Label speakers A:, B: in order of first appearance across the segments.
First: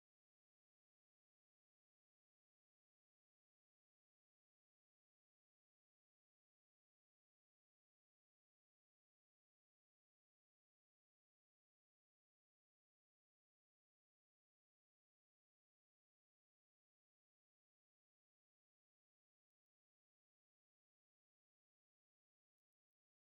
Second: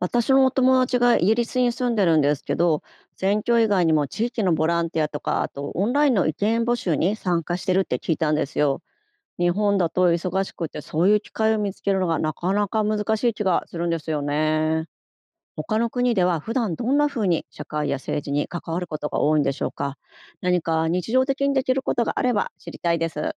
A: 私のお友達がイギリスに住んでるんですけど、選挙以外にも地域のボランティアとか、あとオンラインの意見募集に参加してるって聞いたんですよ。日本だと忙しくてそういう機会を見つけるのがなかなか難しい気がするんですよね。他の国では普段どんな風に社会や政治に関わることが多いんでしょうか？何か日常的にできることがあれば知りたいです。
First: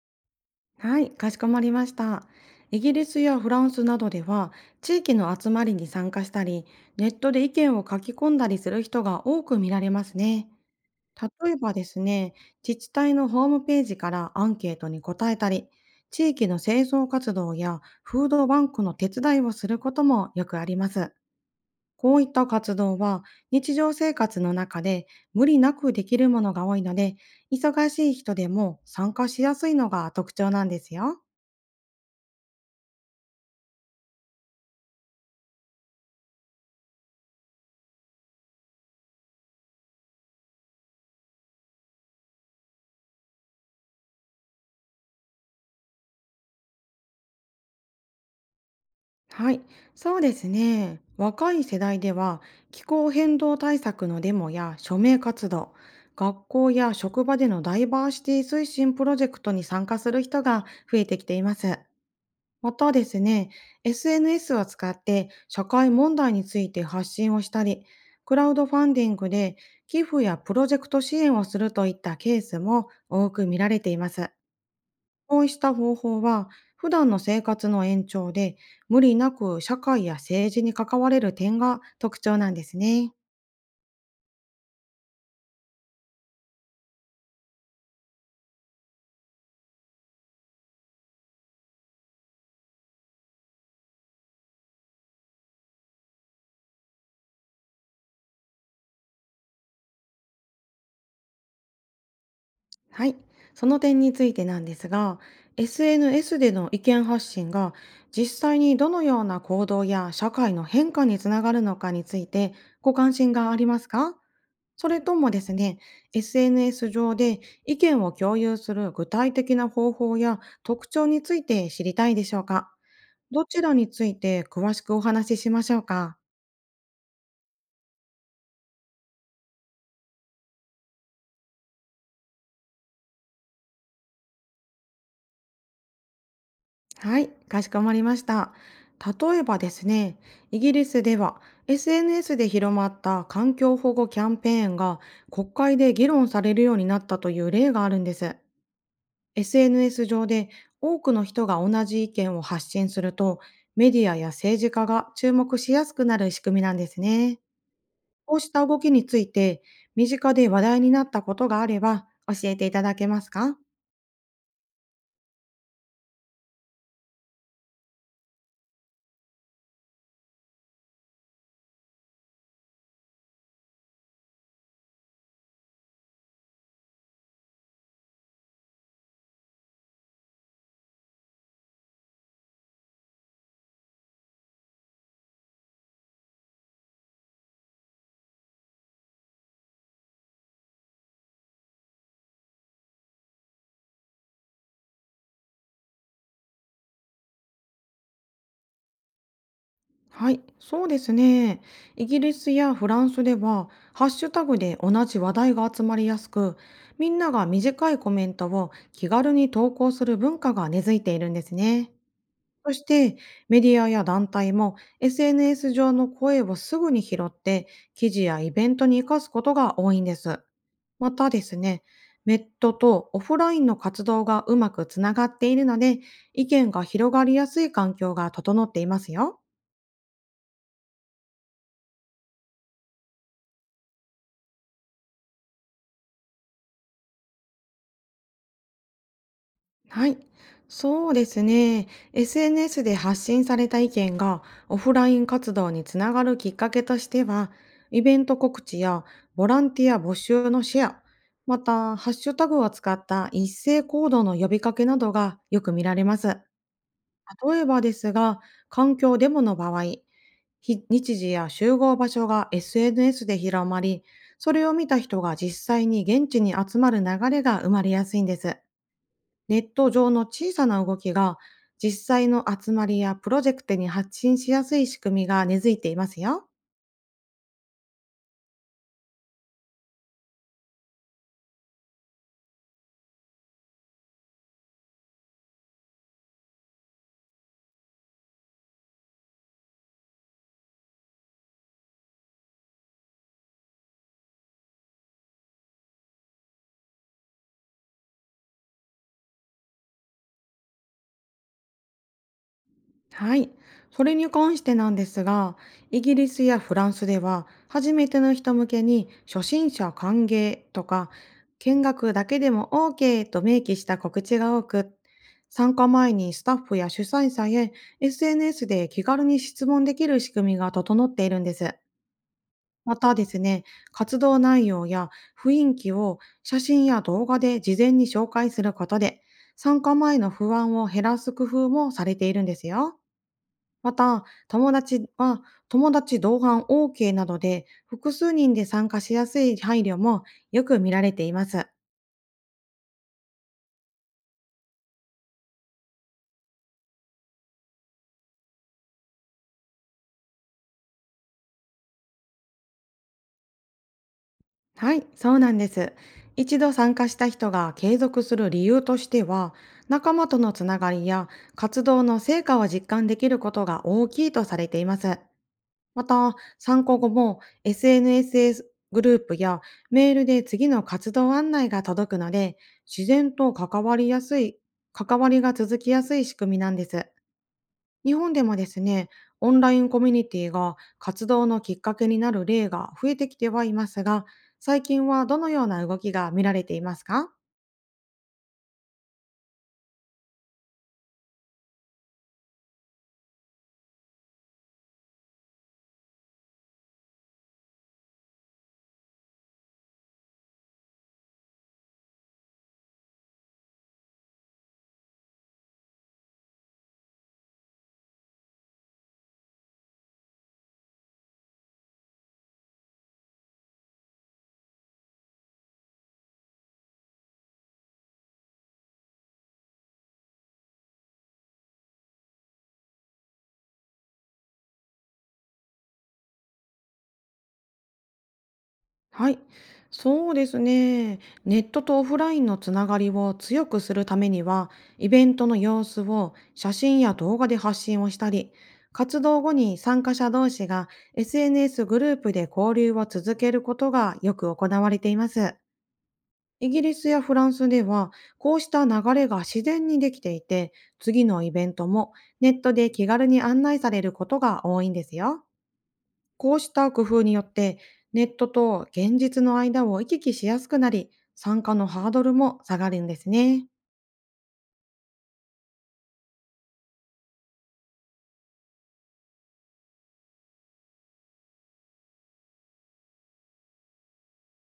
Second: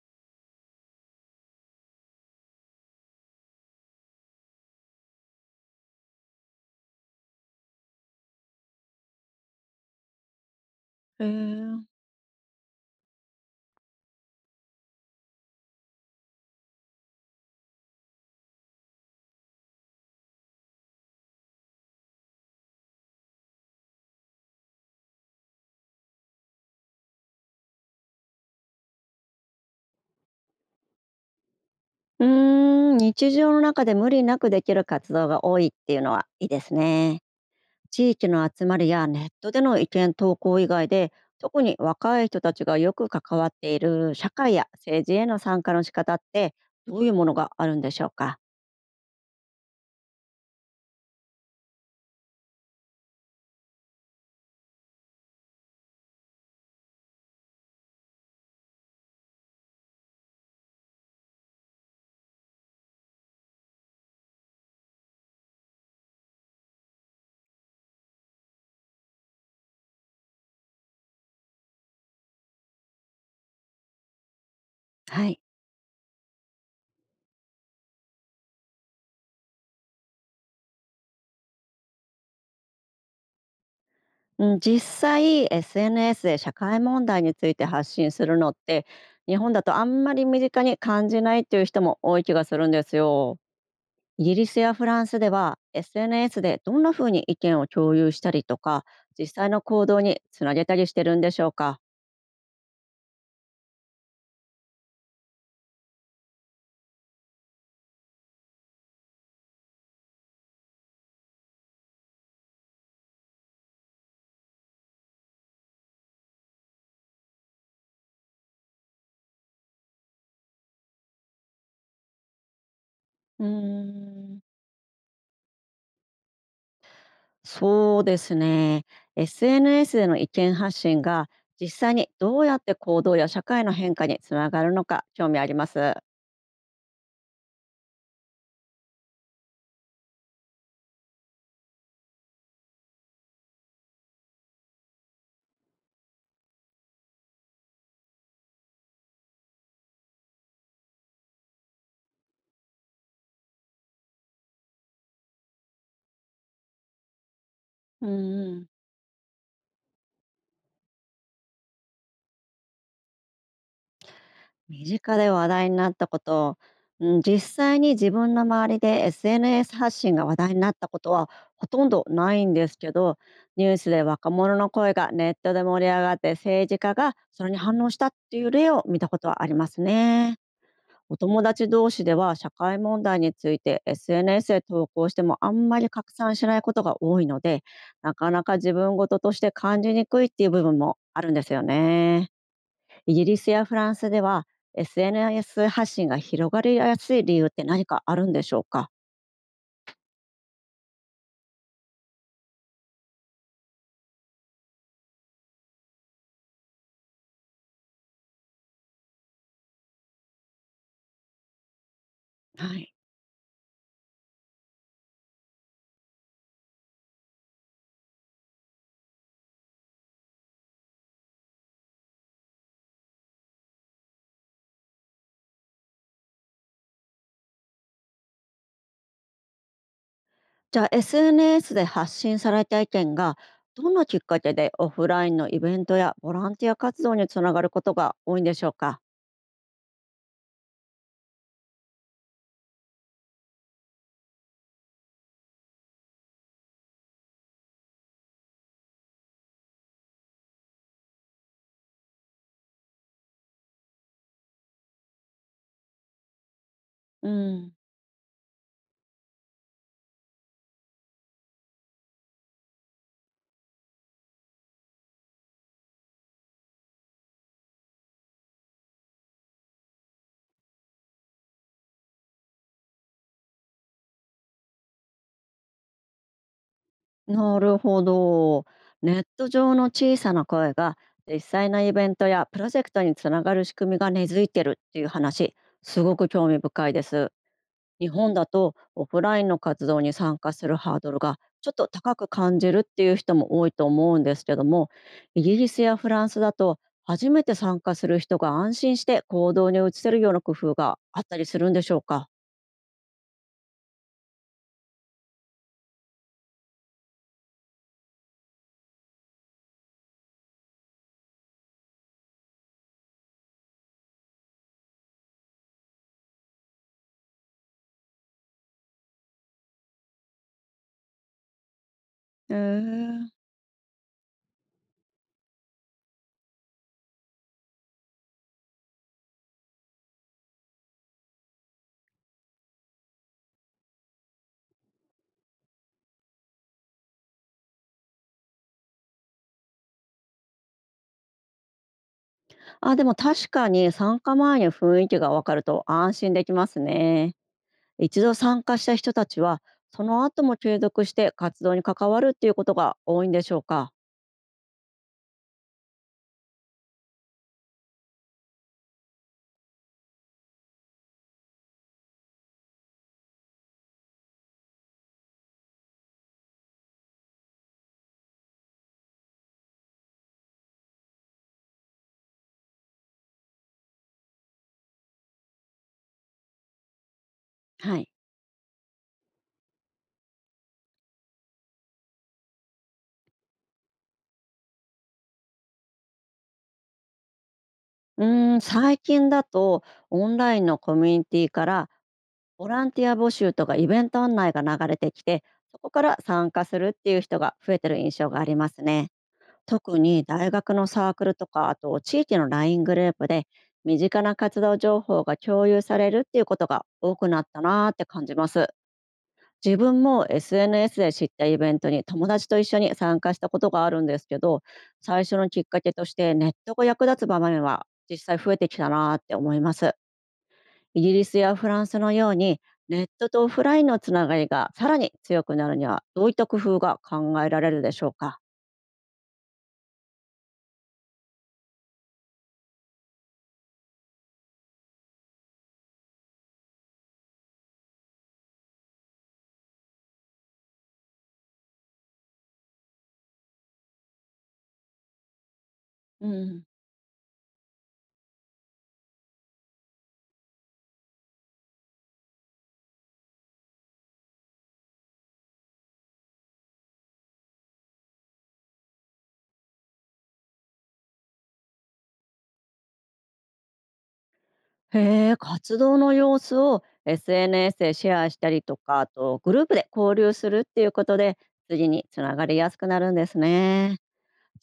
B: はい、かしこまりました。イギリスやフランスなどでは、地域の集まりに参加したり、ネットで意見を書き込んだりする人が多く見られますね。
A: へ
B: 例えばで
A: え。
B: すね、自治体のホームページからアンケートに答えたり、地域の清掃活動やフードバンクの手伝いをすることもよくあります。こういった活動は日常生活の中で無理なくできるものが多いので、忙しい人でも参加しやすいのが特徴なんですよ。
A: うーん、日常の中で無理なくできる活動が多いっていうのはいいですね。地域の集まりやネットでの意見投稿以外で、特に若い人たちがよく関わっている社会や政治への参加の仕方って、どういうものがあるんでしょうか？
B: はい、そうですね。若い世代では気候変動対策のデモや署名活動、学校や職場でのダイバーシティ推進プロジェクトに参加する人が増えてきています。またですね、SNS を使って社会問題について発信をしたり、クラウドファンディングで寄付やプロジェクト支援をするといったケースも多く見られています。
A: は
B: こ
A: い。
B: うした方法は、普段の生活の延長で、無理なく社会や政治に関われる点が特徴なんですね。
A: うん、実際 SNS で社会問題について発信するのって日本だとあんまり身近に感じないっていう人も多い気がするんですよ。イギリスやフランスでは SNS でどんなふうに意見を共有したりとか実際の行動につなげたりしてるんでしょうか？
B: はい。その点についてなんですが、SNS での意見発信が実際にどのような行動や社会の変化につながるのかについてご関心がありますか？それともですね、SNS 上で意見を共有する具体的な方法や特徴について知りたいでしょうか？
A: う
B: ど
A: ー
B: ちらについて
A: ん、
B: 詳しくお話ししましょうか？
A: そうですね。SNS での意見発信が実際にどうやって行動や社会の変化につながるのか興味あります。
B: はい、かしこまりました。例えばですね、イギリスでは SNS で広まった環境保護キャンペーンが国会で議論されるようになったという例があるんです。SNS 上で多くの人が同じ意見を発信すると、メディアや政治家が注目しやすくなる仕組みなんですね。
A: うん
B: こうし
A: う
B: た
A: ん、
B: 動きについて、身近で話題になったことがあれば教えていただけますか？
A: 身近で話題になったこと、うん、実際に自分の周りで SNS 発信が話題になったことはほとんどないんですけど、ニュースで若者の声がネットで盛り上がって政治家がそれに反応したっていう例を見たことはありますね。お友達同士では社会問題について SNS で投稿してもあんまり拡散しないことが多いので、なかなか自分事として感じにくいっていう部分もあるんですよね。イギリスやフランスでは SNS 発信が広がりやすい理由って何かあるんでしょうか？
B: はい、そうですね。イギリスやフランスでは、ハッシュタグで同じ話題が集まりやすく、みんなが短いコメントを気軽に投稿する文化が根付いているんですね。そ
A: は
B: し
A: い。
B: て、メディアや団体も SNS 上の声をすぐに拾って、記事やイベントに生かすことが多いんです。またですね、ネットとオフラインの活動がうまくつながっているので、意見が広がりやすい環境が整っていますよ。
A: じゃあ SNS で発信された意見が、どんなきっかけでオフラインのイベントやボランティア活動につながることが多いんでしょうか？
B: はい。そうですね。SNS で発信された意見がオフライン活動につながるきっかけとしては、イベント告知やボランティア募集のシェア、また、ハッシュタグを使った一斉行動の呼びかけなどがよく見られます。
A: う
B: 例え
A: ん、
B: ばですが、環境デモの場合、日時や集合場所が SNS で広まり、それを見た人が実際に現地に集まる流れが生まれやすいんです。ネット上の小さな動きが実際の集まりやプロジェクトに発信しやすい仕組みが根付いていますよ。
A: なるほど。ネット上の小さな声が実際のイベントやプロジェクトにつながる仕組みが根付いてるっていう話、すごく興味深いです。日本だとオフラインの活動に参加するハードルがちょっと高く感じるっていう人も多いと思うんですけども、イギリスやフランスだと初めて参加する人が安心して行動に移せるような工夫があったりするんでしょうか？
B: はい。それに関してなんですが、イギリスやフランスでは、初めての人向けに初心者歓迎とか、見学だけでも OK と明記した告知が多く、参加前にスタッフや主催者へ SNS で気軽に質問できる仕組みが整っているんです。
A: へ
B: また
A: え。
B: ですね、活動内容や雰囲気を写真や動画で事前に紹介することで、参加前の不安を減らす工夫もされているんですよ。また、友達同伴 OK などで複数人で参加しやすい配慮もよく見られています。
A: あ、でも確かに参加前に雰囲気がわかると安心できますね。一度参加した人たちは、その後も継続して活動に関わるっていうことが多いんでしょうか？
B: はい、そうなんです。一度参加した人が継続する理由としては、仲間とのつながりや活動の成果を実感できることが大きいとされています。また、参考後も SNS グループやメールで次の活動案内が届くので、自然と関わりやすい、関わりが続きやすい仕組みなんです。
A: はい。
B: 日本でもですね、オンラインコミュニティが活動のきっかけになる例が増えてきてはいますが、最近はどのような動きが見られていますか？
A: うーん、最近だとオンラインのコミュニティからボランティア募集とかイベント案内が流れてきて、そこから参加するっていう人が増えてる印象がありますね。特に大学のサークルとか、あと地域の LINE グループで身近な活動情報が共有されるっていうことが多くなったなーって感じます。自分も SNS で知ったイベントに友達と一緒に参加したことがあるんですけど、最初のきっかけとしてネットが役立つ場面は実際増えてきたなーって思います。イギリスやフランスのようにネットとオフラインのつながりがさらに強くなるには、どういった工夫が考えられるでしょうか？
B: はい、そうですね。ネットとオフラインのつながりを強くするためには、イベントの様子を写真や動画で発信をしたり、活動後に参加者同士が SNS グループで交流を続けることがよく行われています。
A: うん。
B: イギリスやフランスでは、こうした流れが自然にできていて、次のイベントもネットで気軽に案内されることが多いんですよ。こうした工夫によって、ネットと現実の間を行き来しやすくなり、参加のハードルも下がるんですね。
A: へえ、活動の様子を SNS でシェアしたりとか、あとグループで交流するっていうことで次につながりやすくなるんですね。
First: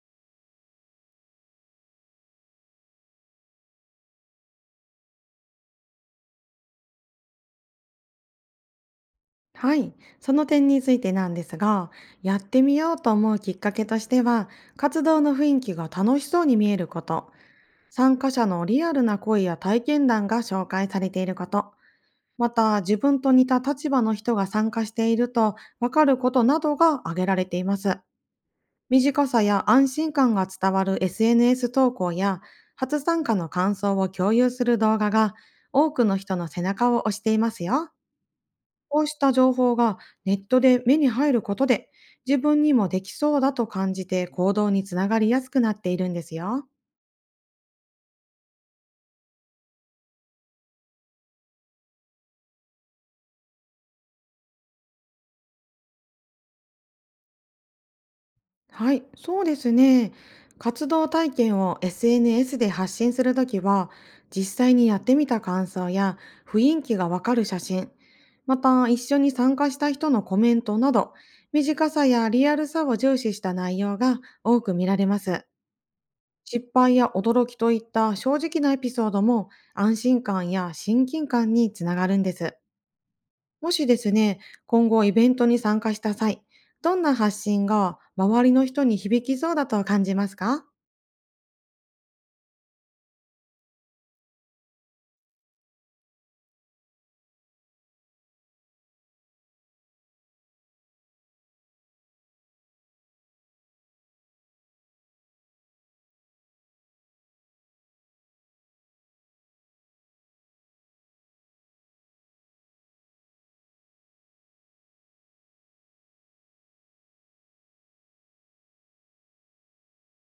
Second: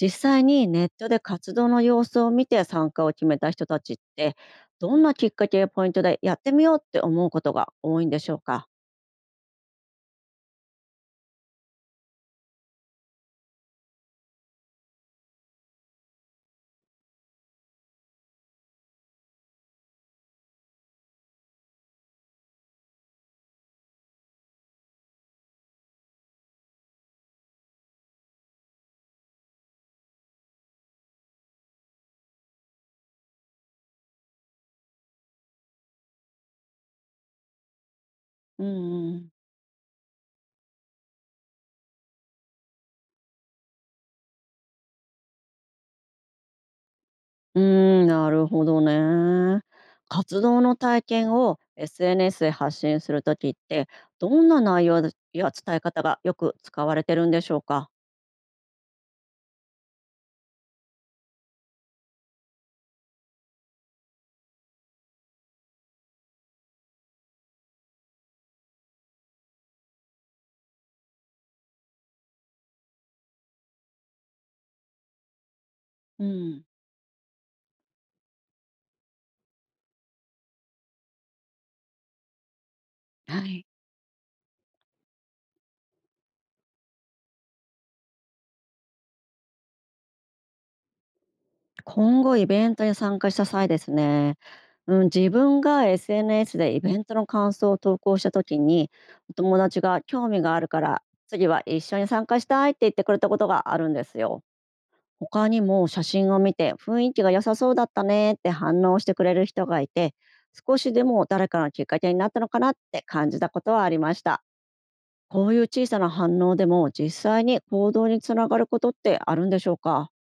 A: 実際にネットで活動の様子を見て参加を決めた人たちって、どんなきっかけやポイントでやってみようって思うことが多いんでしょうか？
B: はい。その点についてなんですが、やってみようと思うきっかけとしては、活動の雰囲気が楽しそうに見えること、参加者のリアルな声や体験談が紹介されていること、また自分と似た立場の人が参加しているとわかることなどが挙げられています。短さや安心感が伝わる SNS 投稿や、初参加の感想を共有する動画が、多くの人の背中を押していますよ。
A: う
B: こう
A: ん
B: し
A: うん。
B: た情報がネットで目に入ることで、自分にもできそうだと感じて行動につながりやすくなっているんですよ。
A: うーん、なるほどね。活動の体験を SNS で発信するときって、どんな内容や伝え方がよく使われてるんでしょうか？
B: はい、そうですね。活動体験を SNS で発信するときは、実際にやってみた感想や雰囲気がわかる写真、また一緒に参加した人のコメントなど、短さやリアルさを重視した内容が多く見られます。
A: うん。
B: 失敗や驚きといった正直なエピソードも安心感や親近感につながるんです。
A: はい。
B: もしですね、今後イベントに参加した際、どんな発信が周りの人に響きそうだと感じますか？
A: 今後イベントに参加した際ですね、うん、自分が SNS でイベントの感想を投稿した時に、お友達が興味があるから、次は一緒に参加したいって言ってくれたことがあるんですよ。他にも写真を見て雰囲気が良さそうだったねって反応してくれる人がいて、少しでも誰かのきっかけになったのかなって感じたことはありました。こういう小さな反応でも実際に行動につながることってあるんでしょうか？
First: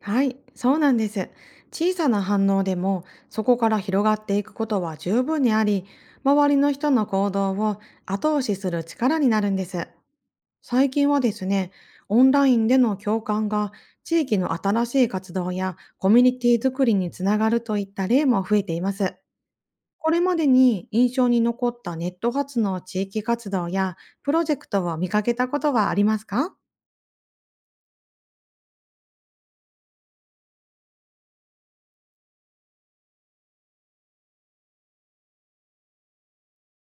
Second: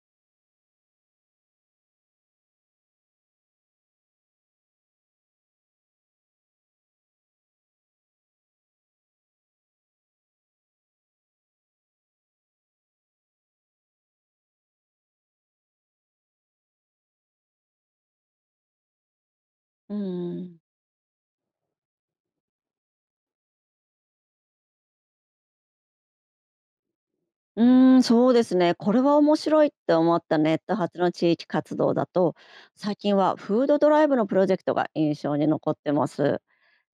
B: はい、そうなんです。小さな反応でも、そこから広がっていくことは十分にあり、周りの人の行動を後押しする力になるんです。最近はですね、オンラインでの共感が地域の新しい活動やコミュニティ作りにつながるといった例も増えています。
A: う
B: これまで
A: ん。
B: に印象に残ったネット発の地域活動やプロジェクトを見かけたことはありますか？
A: うーん、そうですね。これは面白いって思ったネット発の地域活動だと、最近はフードドライブのプロジェクトが印象に残ってます。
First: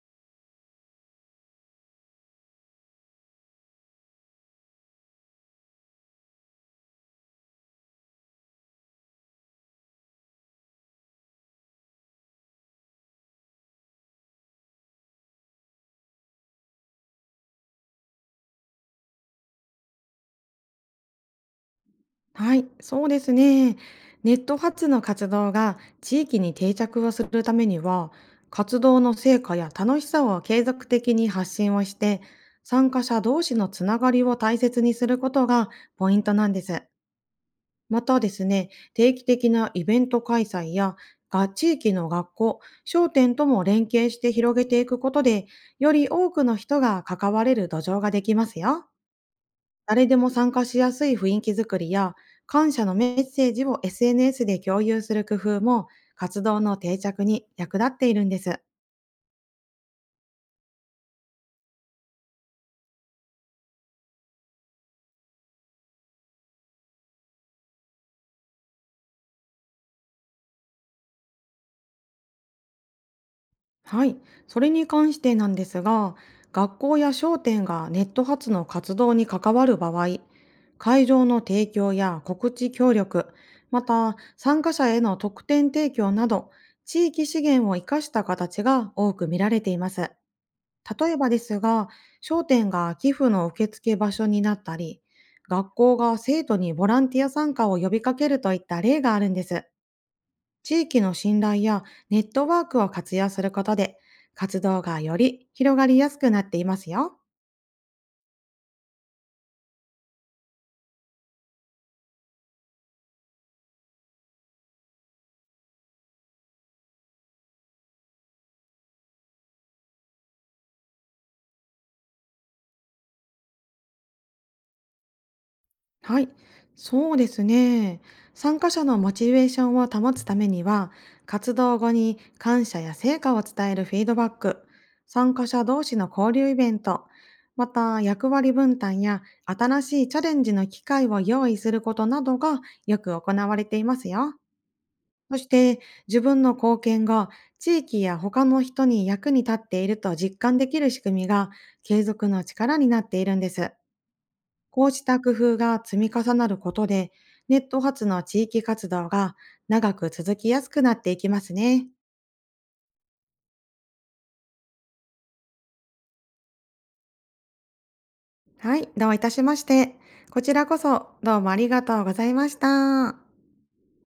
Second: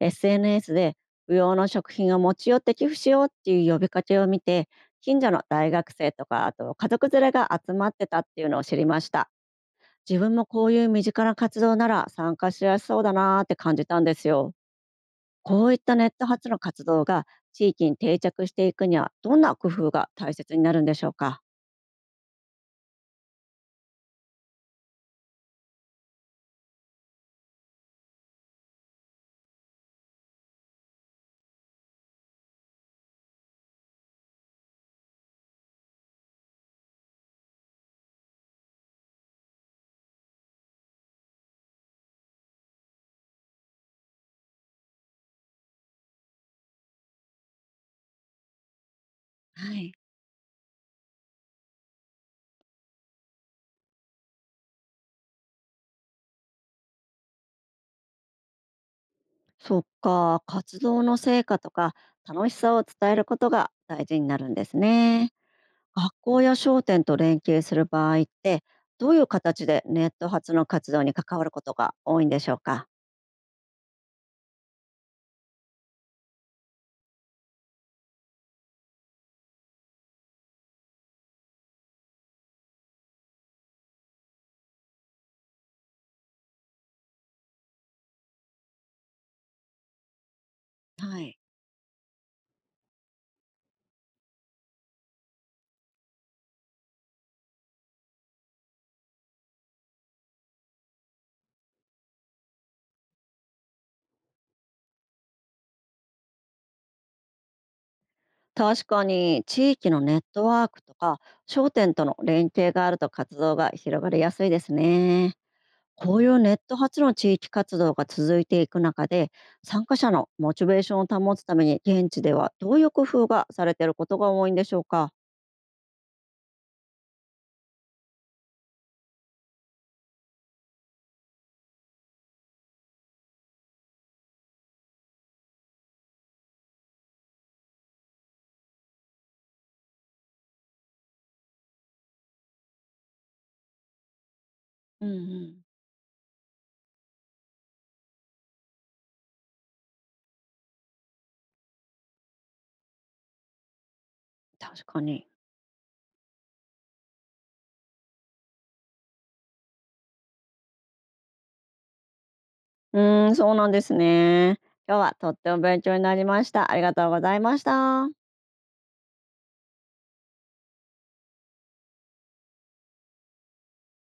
A: SNS で不要の食品を持ち寄って寄付しようっていう呼びかけを見て、近所の大学生とか、あと家族連れが集まってたっていうのを知りました。自分もこういう身近な活動なら参加しやすそうだなーって感じたんですよ。こういったネット発の活動が地域に定着していくには、どんな工夫が大切になるんでしょうか？
B: はい、そうですね。ネット発の活動が地域に定着をするためには、活動の成果や楽しさを継続的に発信をして、参加者同士のつながりを大切にすることがポイントなんです。またですね、定期的なイベント開催や、地域の学校、商店とも連携して広げていくことで、より多くの人が関われる土壌ができますよ。
A: はい。
B: 誰でも参加しやすい雰囲気づくりや、感謝のメッセージを SNS で共有する工夫も、活動の定着に役立っているんです。
A: そっか、活動の成果とか楽しさを伝えることが大事になるんですね。学校や商店と連携する場合って、どういう形でネット発の活動に関わることが多いんでしょうか？
B: はい、それに関してなんですが、学校や商店がネット発の活動に関わる場合、会場の提供や告知協力、また参加者への特典提供など、地域資源を生かした形が多く見られています。例え
A: は
B: ば
A: い。
B: ですが、商店が寄付の受付場所になったり、学校が生徒にボランティア参加を呼びかけるといった例があるんです。地域の信頼やネットワークを活用することで、活動がより広がりやすくなっていますよ。
A: 確かに地域のネットワークとか商店との連携があると活動が広がりやすいですね。こういうネット発の地域活動が続いていく中で、参加者のモチベーションを保つために現地では、どういう工夫がされていることが多いんでしょうか？
B: はい。そうですね。参加者のモチベーションを保つためには、活動後に感謝や成果を伝えるフィードバック、参加者同士の交流イベント、また役割分担や新しいチャレンジの機会を用意することなどがよく行われていますよ。
A: うんう
B: そし
A: ん。
B: て自分の貢献が地域や他の人に役に立っていると実感できる仕組みが継続の力になっているんです。
A: 確
B: こう
A: か
B: した
A: に。
B: 工夫が積み重なることで、ネット発の地域活動が長く続きやすくなっていきますね。
A: うーん、そうなんですね。今日はとっても勉強になりました。ありがとうございました。
B: はい、どういたしまして。こちらこそどうもありがとうございました。